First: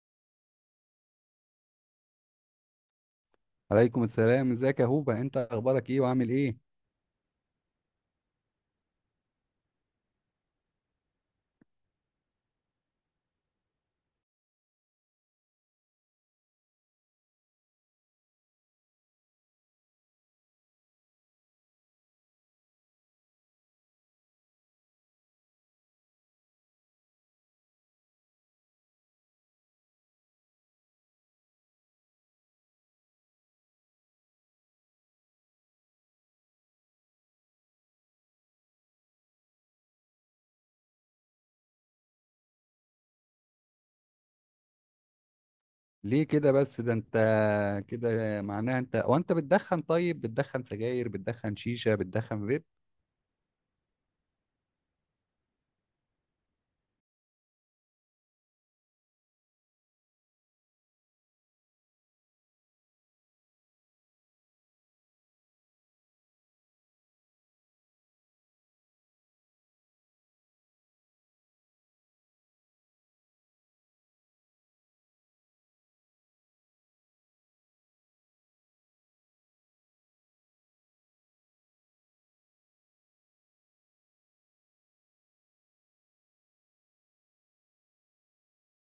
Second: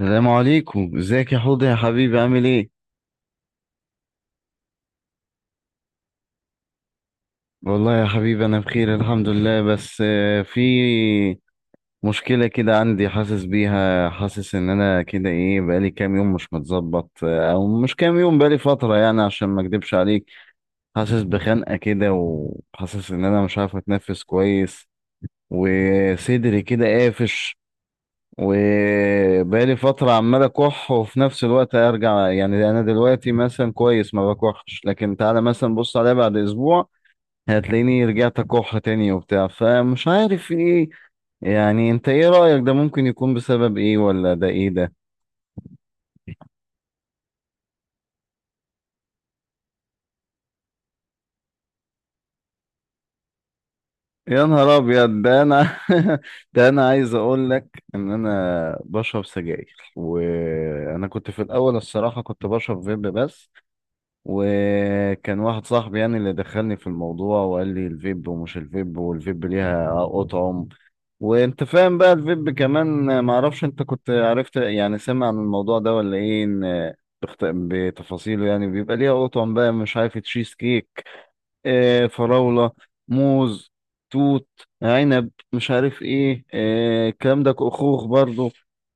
السلام عليكم، ازيك يا حوض يا حبيبي؟ عامل ايه؟ عليكم السلام، ازيك يا هوبا؟ انت اخبارك ايه وعامل ايه؟ والله يا حبيبي انا بخير الحمد لله، بس في مشكلة كده عندي. حاسس بيها، حاسس ان انا كده ايه، بقالي كام يوم مش متظبط، او مش كام يوم، بقالي فترة يعني عشان ما اكدبش عليك. حاسس بخنقة كده، وحاسس ان انا مش عارف اتنفس كويس. وصدري كده قافش. وبقالي فترة عمال أكح، وفي نفس الوقت أرجع. يعني أنا دلوقتي مثلا كويس ما بكحش، لكن تعالى مثلا بص عليا بعد أسبوع هتلاقيني رجعت أكح تاني وبتاع، فمش عارف إيه. يعني أنت إيه رأيك؟ ده ممكن يكون بسبب إيه، ولا ده إيه ده؟ ليه كده بس؟ ده انت كده معناها انت وانت بتدخن. طيب بتدخن سجاير؟ بتدخن شيشة؟ بتدخن فيب؟ يا نهار أبيض! ده أنا ده أنا عايز أقول لك إن أنا بشرب سجاير. وأنا كنت في الأول، الصراحة، كنت بشرب فيب بس. وكان واحد صاحبي يعني اللي دخلني في الموضوع، وقال لي الفيب، ومش الفيب، والفيب ليها أطعم. وانت فاهم بقى، الفيب كمان معرفش انت كنت عرفت، يعني سمع عن الموضوع ده ولا ايه، ان بتفاصيله، يعني بيبقى ليها أطعم بقى، مش عارف، تشيز كيك، فراولة، موز، توت، عنب، مش عارف ايه، الكلام ده، خوخ برضو.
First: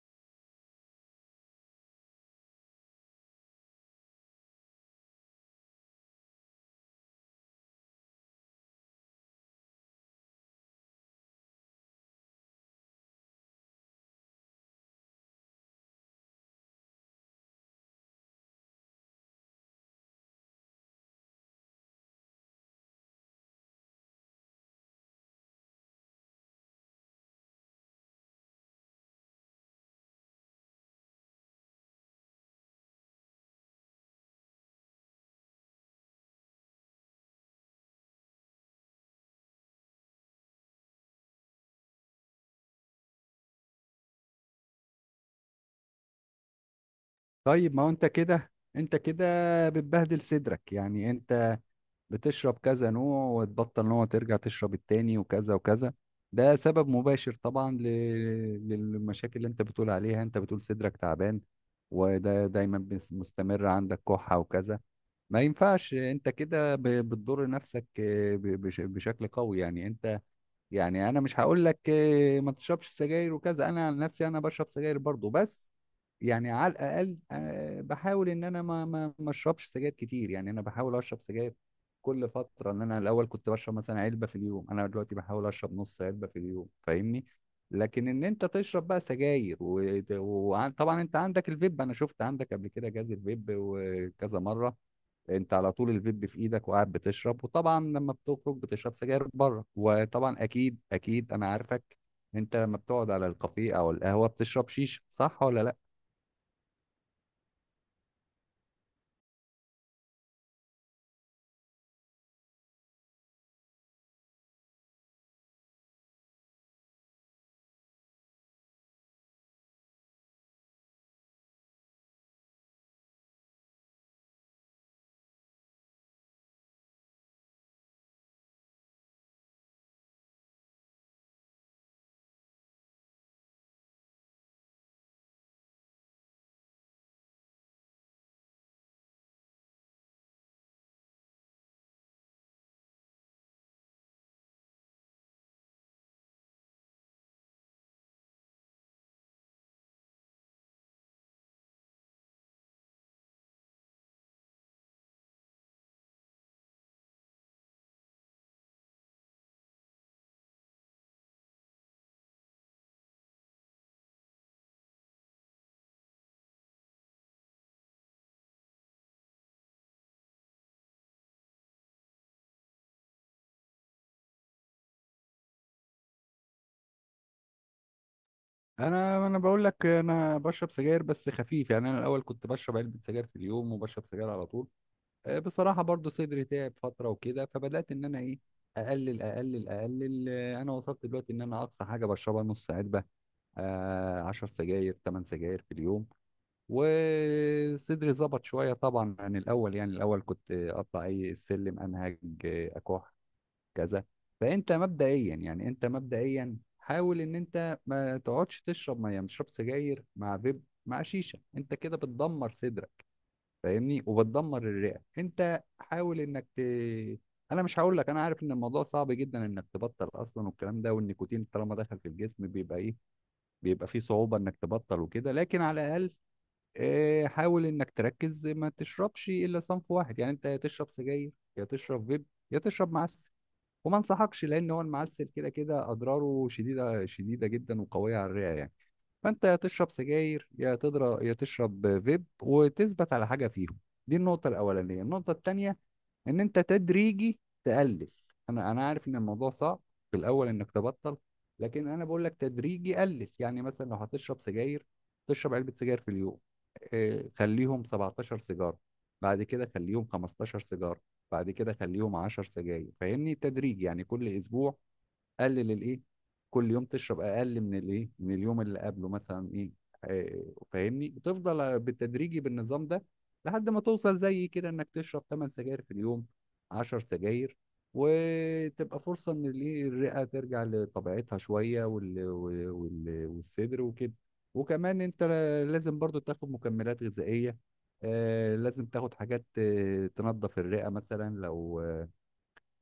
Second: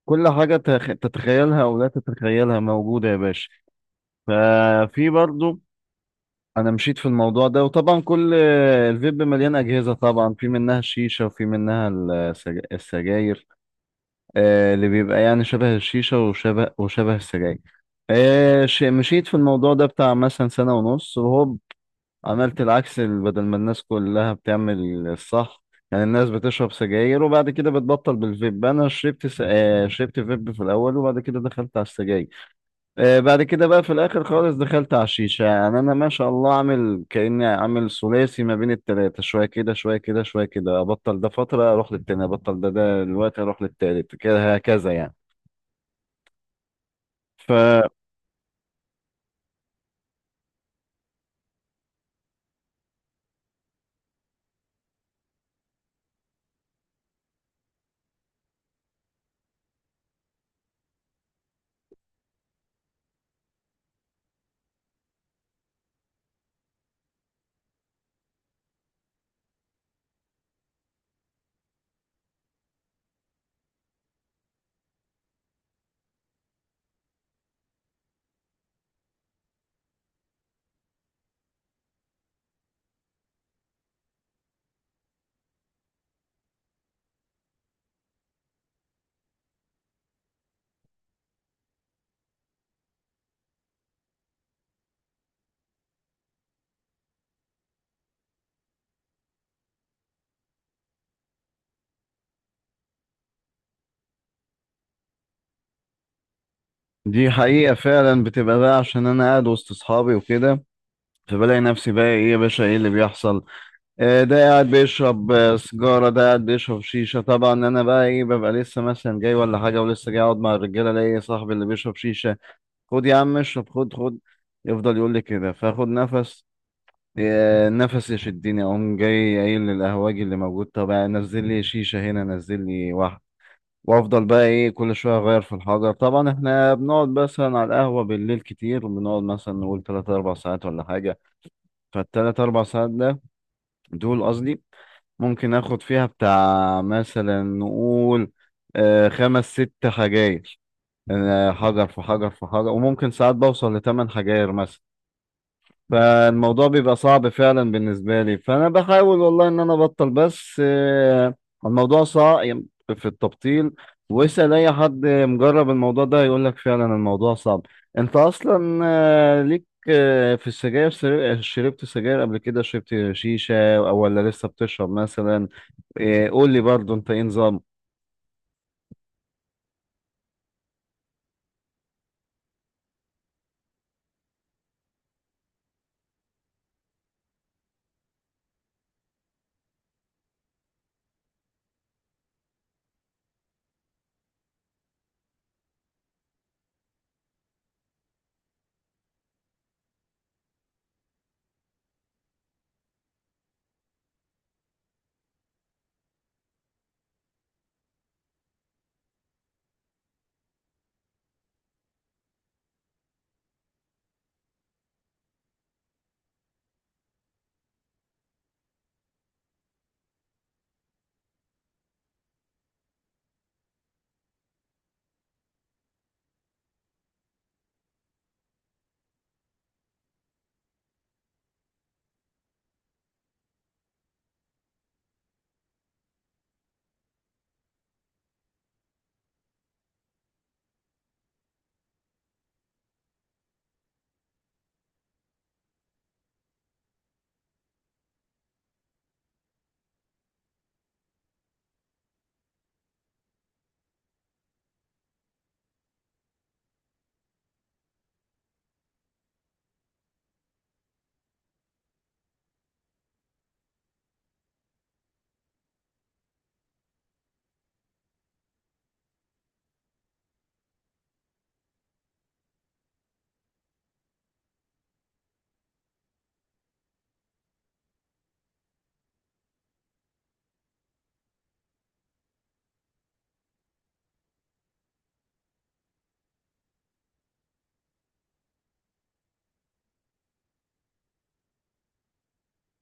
كل حاجة تتخيلها أو لا تتخيلها موجودة يا باشا. ففي برضو. انا مشيت في الموضوع ده، وطبعا كل الفيب مليان اجهزه، طبعا في منها الشيشه، وفي منها السجاير، اللي بيبقى يعني شبه الشيشه، وشبه السجاير. مشيت في الموضوع ده بتاع مثلا سنه ونص، وهوب عملت العكس. بدل ما الناس كلها بتعمل الصح، يعني الناس بتشرب سجاير وبعد كده بتبطل بالفيب، انا شربت س... آه، شربت فيب في الاول، وبعد كده دخلت على السجاير. بعد كده بقى في الاخر خالص دخلت على الشيشه. يعني انا ما شاء الله عامل، كاني عامل ثلاثي ما بين التلاته، شويه كده شويه كده شويه كده، ابطل ده فتره اروح للتاني، ابطل ده دلوقتي اروح للتالت، كده هكذا يعني. طيب ما فدي هو انت كده، انت كده بتبهدل صدرك. يعني انت بتشرب كذا نوع وتبطل نوع، ترجع تشرب التاني وكذا وكذا. ده سبب مباشر طبعا للمشاكل اللي انت بتقول عليها. انت بتقول صدرك تعبان، وده دايما مستمر، عندك كحة وكذا. ما ينفعش انت كده بتضر نفسك بشكل قوي يعني انت. يعني انا مش هقول لك ما تشربش سجاير وكذا، انا عن نفسي انا بشرب سجاير برضو، بس يعني على الاقل بحاول ان انا ما اشربش سجاير كتير. يعني انا بحاول اشرب سجاير كل فترة، ان انا الاول كنت بشرب مثلا علبة في اليوم، انا دلوقتي بحاول اشرب نص علبة في اليوم، فاهمني؟ لكن ان انت تشرب بقى سجاير، وطبعا انت عندك الفيب، انا شفت عندك قبل كده جهاز الفيب وكذا مرة، انت على طول الفيب في ايدك وقاعد بتشرب، وطبعا لما بتخرج بتشرب سجاير بره، وطبعا اكيد انا عارفك. انت لما بتقعد على الكافيه او القهوه بتشرب شيشه، صح ولا لا؟ حقيقه فعلا، بتبقى بقى عشان انا قاعد وسط اصحابي وكده، فبلاقي نفسي بقى ايه يا باشا، ايه اللي بيحصل؟ ده قاعد بيشرب سيجاره، ده قاعد بيشرب شيشه. طبعا انا بقى ايه، ببقى لسه مثلا جاي ولا حاجه، ولسه جاي اقعد مع الرجاله، الاقي صاحبي اللي بيشرب شيشه: خد يا عم اشرب، خد خد. يفضل يقول لي كده، فاخد نفس. نفس يشدني، اقوم جاي قايل للقهواجي اللي موجود: طب نزل لي شيشه هنا، نزل لي واحده. وافضل بقى ايه كل شويه اغير في الحجر. طبعا احنا بنقعد مثلا على القهوه بالليل كتير، بنقعد مثلا نقول 3 4 ساعات ولا حاجه. فالتلات اربع ساعات ده، دول قصدي، ممكن اخد فيها بتاع مثلا نقول، خمس ست حجاير، حجر في حجر في حجر، وممكن ساعات بوصل لثمان حجاير مثلا. فالموضوع بيبقى صعب فعلا بالنسبة لي، فأنا بحاول والله إن أنا أبطل، بس الموضوع صعب في التبطيل. واسأل أي حد مجرب الموضوع ده يقول لك فعلا الموضوع صعب. أنت أصلا ليك في السجاير، شربت سجاير قبل كده، شربت شيشة، ولا لسه بتشرب مثلا؟ قول لي برضه، أنت إيه نظام؟ انا بقول لك، انا بشرب سجاير بس خفيف. يعني انا الاول كنت بشرب علبه سجاير في اليوم وبشرب سجاير على طول. بصراحه برضو صدري تعب فتره وكده، فبدات ان انا ايه، اقلل انا وصلت دلوقتي ان انا اقصى حاجه بشربها نص علبه، آه، 10 سجاير، 8 سجاير في اليوم، وصدري ظبط شوية طبعا عن الأول. يعني الأول كنت أطلع أي السلم أنهج، أكح، كذا. فأنت مبدئيا، يعني أنت مبدئيا حاول إن أنت ما تقعدش تشرب مية، ما تشرب سجاير مع فيب مع شيشة، أنت كده بتدمر صدرك، فاهمني؟ وبتدمر الرئة. أنت حاول إنك أنا مش هقول لك، أنا عارف إن الموضوع صعب جدا إنك تبطل أصلا، والكلام ده، والنيكوتين طالما دخل في الجسم بيبقى إيه، بيبقى فيه صعوبة إنك تبطل وكده، لكن على الأقل حاول انك تركز ما تشربش الا صنف واحد. يعني انت يا تشرب سجاير، يا تشرب فيب، يا تشرب معسل، وما انصحكش، لان هو المعسل كده اضراره شديده جدا وقويه على الرئه يعني. فانت يا تشرب سجاير، يا تضرب، يا تشرب فيب، وتثبت على حاجه فيهم. دي النقطه الاولانيه. النقطه الثانيه، ان انت تدريجي تقلل. انا عارف ان الموضوع صعب في الاول انك تبطل، لكن انا بقول لك تدريجي قلل. يعني مثلا لو هتشرب سجاير، تشرب علبة سجاير في اليوم، خليهم 17 سيجارة، بعد كده خليهم 15 سيجارة، بعد كده خليهم 10 سجاير، فاهمني؟ تدريجي يعني، كل اسبوع قلل الايه، كل يوم تشرب اقل من الايه، من اليوم اللي قبله مثلا ايه، فاهمني؟ وتفضل بالتدريجي بالنظام ده لحد ما توصل زي كده انك تشرب 8 سجاير في اليوم، 10 سجاير، وتبقى فرصة ان الايه الرئة ترجع لطبيعتها شوية، والصدر وكده. وكمان انت لازم برضو تاخد مكملات غذائية، لازم تاخد حاجات تنظف الرئة، مثلا لو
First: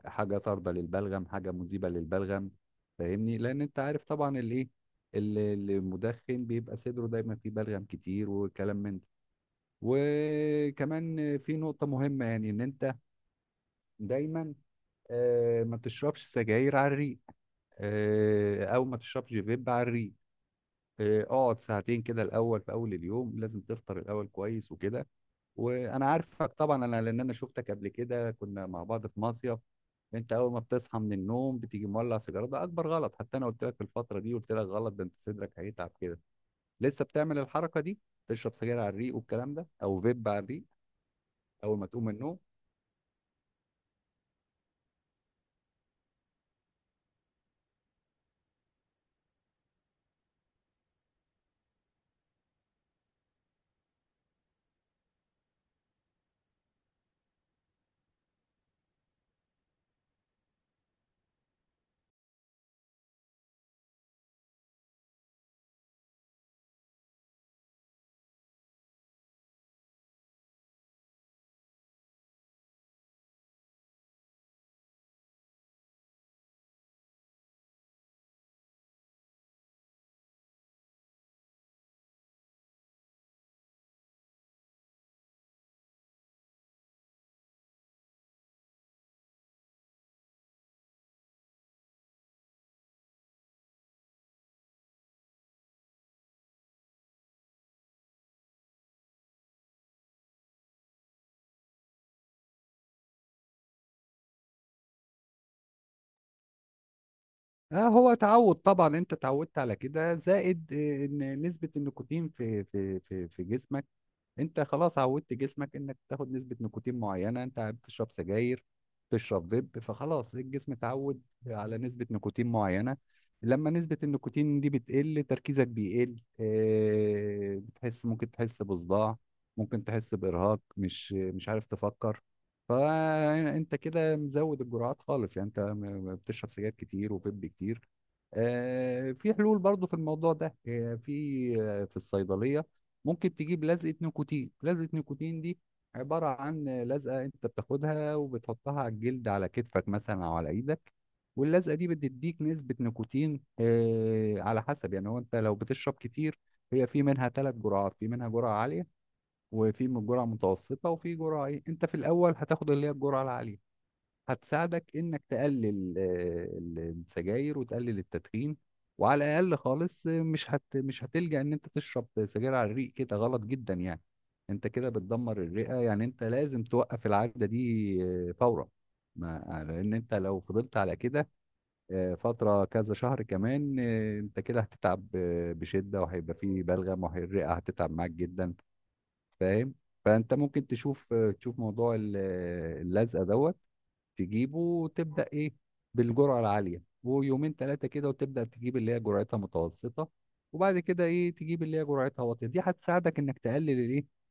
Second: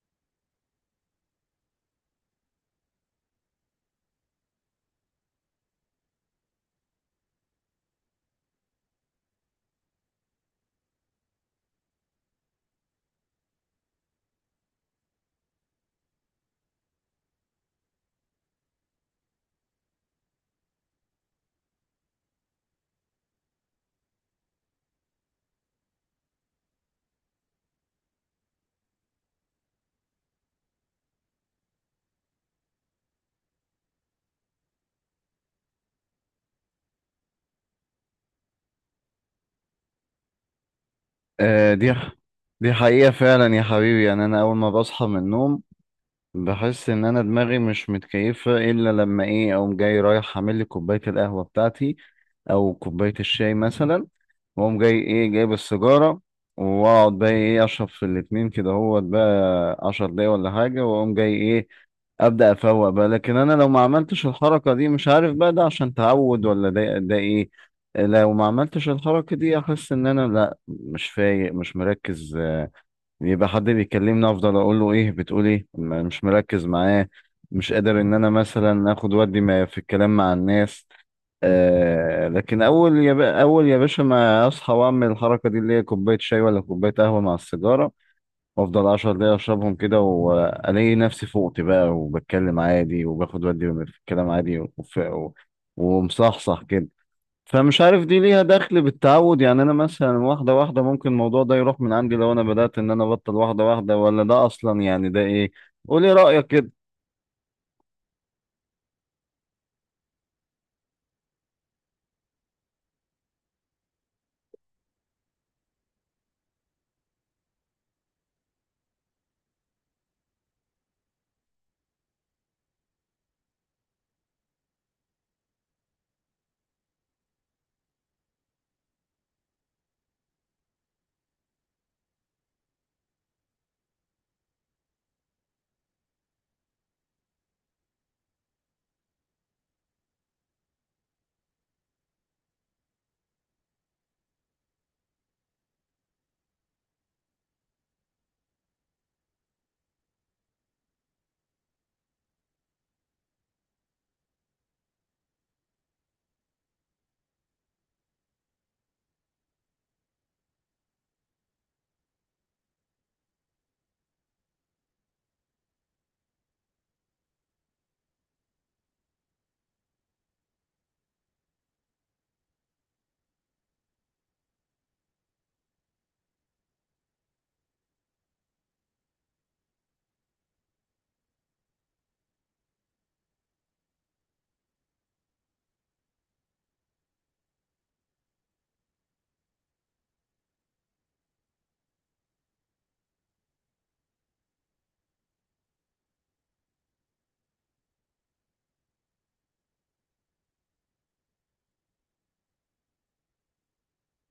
حاجه طارده للبلغم، حاجه مذيبه للبلغم، فاهمني؟ لان انت عارف طبعا الايه، ال- المدخن بيبقى صدره دايما فيه بلغم كتير وكلام من ده. وكمان في نقطه مهمه، يعني ان انت دايما ما تشربش سجاير على الريق، او ما تشربش فيب على الريق. إيه، اقعد ساعتين كده الاول، في اول اليوم لازم تفطر الاول كويس وكده. وانا عارفك طبعا انا، لان انا شفتك قبل كده كنا مع بعض في مصيف، انت اول ما بتصحى من النوم بتيجي مولع سيجاره، ده اكبر غلط. حتى انا قلت لك في الفتره دي، قلت لك غلط ده، انت صدرك هيتعب كده. لسه بتعمل الحركه دي؟ تشرب سجاير على الريق والكلام ده، او فيب على الريق آه، اول ما دي تقوم من النوم؟ دي حقيقة فعلا يا حبيبي. يعني أنا أول ما بصحى من النوم، بحس ان انا دماغي مش متكيفه الا لما ايه اقوم جاي رايح اعمل لي كوبايه القهوه بتاعتي، او كوبايه الشاي مثلا. واقوم جاي ايه جايب السيجاره، واقعد بقى ايه اشرب في الاتنين كده، هو بقى 10 دقايق ولا حاجه، واقوم جاي ايه ابدا افوق بقى. لكن انا لو ما عملتش الحركه دي، مش عارف بقى ده عشان تعود ولا ده ايه. لو ما عملتش الحركه دي احس ان انا لا مش فايق، مش مركز. يبقى حد بيكلمني افضل اقول له ايه بتقول ايه، مش مركز معاه، مش قادر ان انا مثلا اخد ودي ما في الكلام مع الناس. لكن اول يا بقى اول يا باشا ما اصحى واعمل الحركه دي اللي هي كوبايه شاي ولا كوبايه قهوه مع السيجاره، وافضل 10 دقايق اشربهم كده، والاقي نفسي فوقت بقى، وبتكلم عادي، وباخد ودي في الكلام عادي، ومصحصح كده. فمش عارف دي ليها دخل بالتعود، يعني انا مثلا واحده واحده ممكن الموضوع ده يروح من عندي لو انا بدات ان انا ابطل واحده واحده، ولا ده اصلا يعني ده ايه؟ قولي رايك كده. اه، هو تعود طبعا، انت اتعودت على كده، زائد إيه، ان نسبه النيكوتين في جسمك، انت خلاص عودت جسمك انك تاخد نسبة نيكوتين معينة، انت بتشرب سجاير، تشرب فيب، فخلاص الجسم اتعود على نسبة نيكوتين معينة. لما نسبة النيكوتين دي بتقل، تركيزك بيقل، اه، بتحس، ممكن تحس بصداع، ممكن تحس بإرهاق، مش عارف تفكر. فانت كده مزود الجرعات خالص، يعني انت بتشرب سجاير كتير وفيب كتير. في حلول برضو في الموضوع ده، في الصيدلية ممكن تجيب لزقة نيكوتين. لزقة نيكوتين دي عبارة عن لزقة انت بتاخدها وبتحطها على الجلد، على كتفك مثلا او على ايدك، واللزقة دي بتديك نسبة نيكوتين، على حسب يعني، هو انت لو بتشرب كتير، هي في منها ثلاث جرعات، في منها جرعة عالية، وفي من جرعة متوسطة، وفي جرعة ايه، انت في الاول هتاخد اللي هي الجرعة العالية، هتساعدك انك تقلل السجاير وتقلل التدخين، وعلى الاقل خالص مش هتلجأ ان انت تشرب سجاير على الريق، كده غلط جدا يعني. انت كده بتدمر الرئة، يعني انت لازم توقف العادة دي فورا. ما آه، لان انت لو فضلت على كده فترة كذا شهر كمان، انت كده هتتعب بشدة، وهيبقى فيه بلغم، والرئة هتتعب معاك جدا، فاهم؟ فانت ممكن تشوف تشوف موضوع اللزقة دوت، تجيبه وتبدا ايه بالجرعه العاليه، ويومين ثلاثه كده وتبدا تجيب اللي هي جرعتها متوسطه، وبعد كده ايه تجيب اللي هي جرعتها واطيه. دي هتساعدك انك تقلل الايه،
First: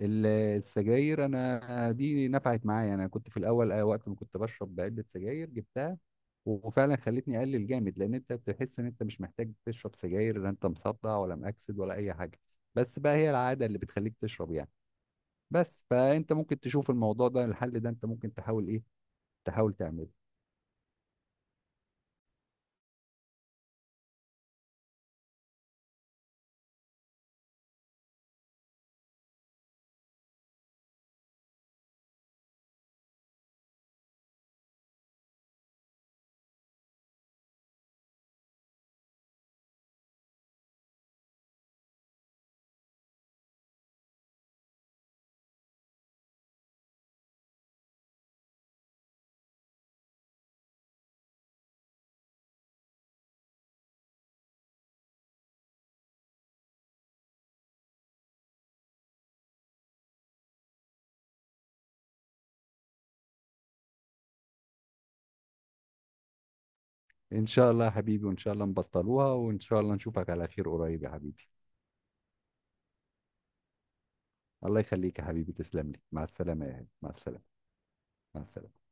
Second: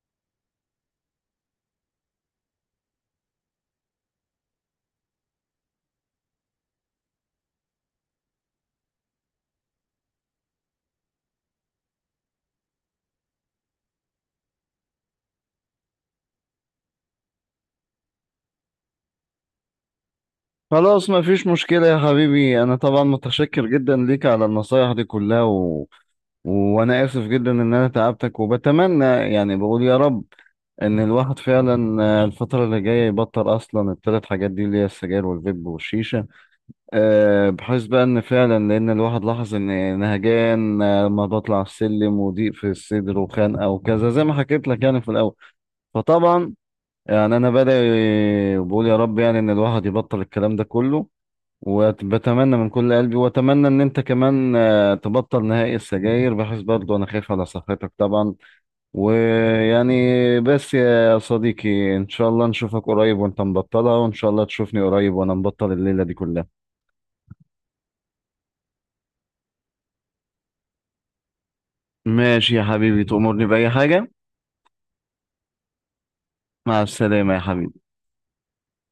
السجاير. انا دي نفعت معايا، انا كنت في الاول وقت ما كنت بشرب علبه سجاير جبتها، وفعلا خلتني اقلل جامد، لان انت بتحس ان انت مش محتاج تشرب سجاير، لا انت مصدع ولا مأكسد ولا اي حاجه، بس بقى هي العاده اللي بتخليك تشرب يعني. بس فانت ممكن تشوف الموضوع ده، الحل ده انت ممكن تحاول ايه، تحاول تعمله. خلاص مفيش مشكله يا حبيبي، انا طبعا متشكر جدا ليك على النصايح دي كلها، وانا اسف جدا ان انا تعبتك. وبتمنى يعني بقول يا رب ان الواحد فعلا، الفتره اللي جايه، يبطل اصلا الثلاث حاجات دي اللي هي السجاير والفيب والشيشه، بحيث بقى ان فعلا، لان الواحد لاحظ ان نهجان لما بطلع السلم، وضيق في الصدر وخنقه وكذا زي ما حكيت لك يعني في الاول. فطبعا يعني انا بدأ بقول يا رب، يعني ان الواحد يبطل الكلام ده كله. وبتمنى من كل قلبي، واتمنى ان انت كمان تبطل نهائي السجاير، بحيث برضو انا خايف على صحتك طبعا، ويعني، بس يا صديقي ان شاء الله نشوفك قريب وانت مبطلها، وان شاء الله تشوفني قريب وانا مبطل الليلة دي كلها. ان شاء الله يا حبيبي، وان شاء الله نبطلوها، وان شاء الله نشوفك على خير قريب يا حبيبي. ماشي يا حبيبي، تأمرني بأي حاجة. الله يخليك يا حبيبي، تسلم لي، مع السلامة يا مع هاني، مع السلامة يا السلامة. حبيبي. مع السلامة.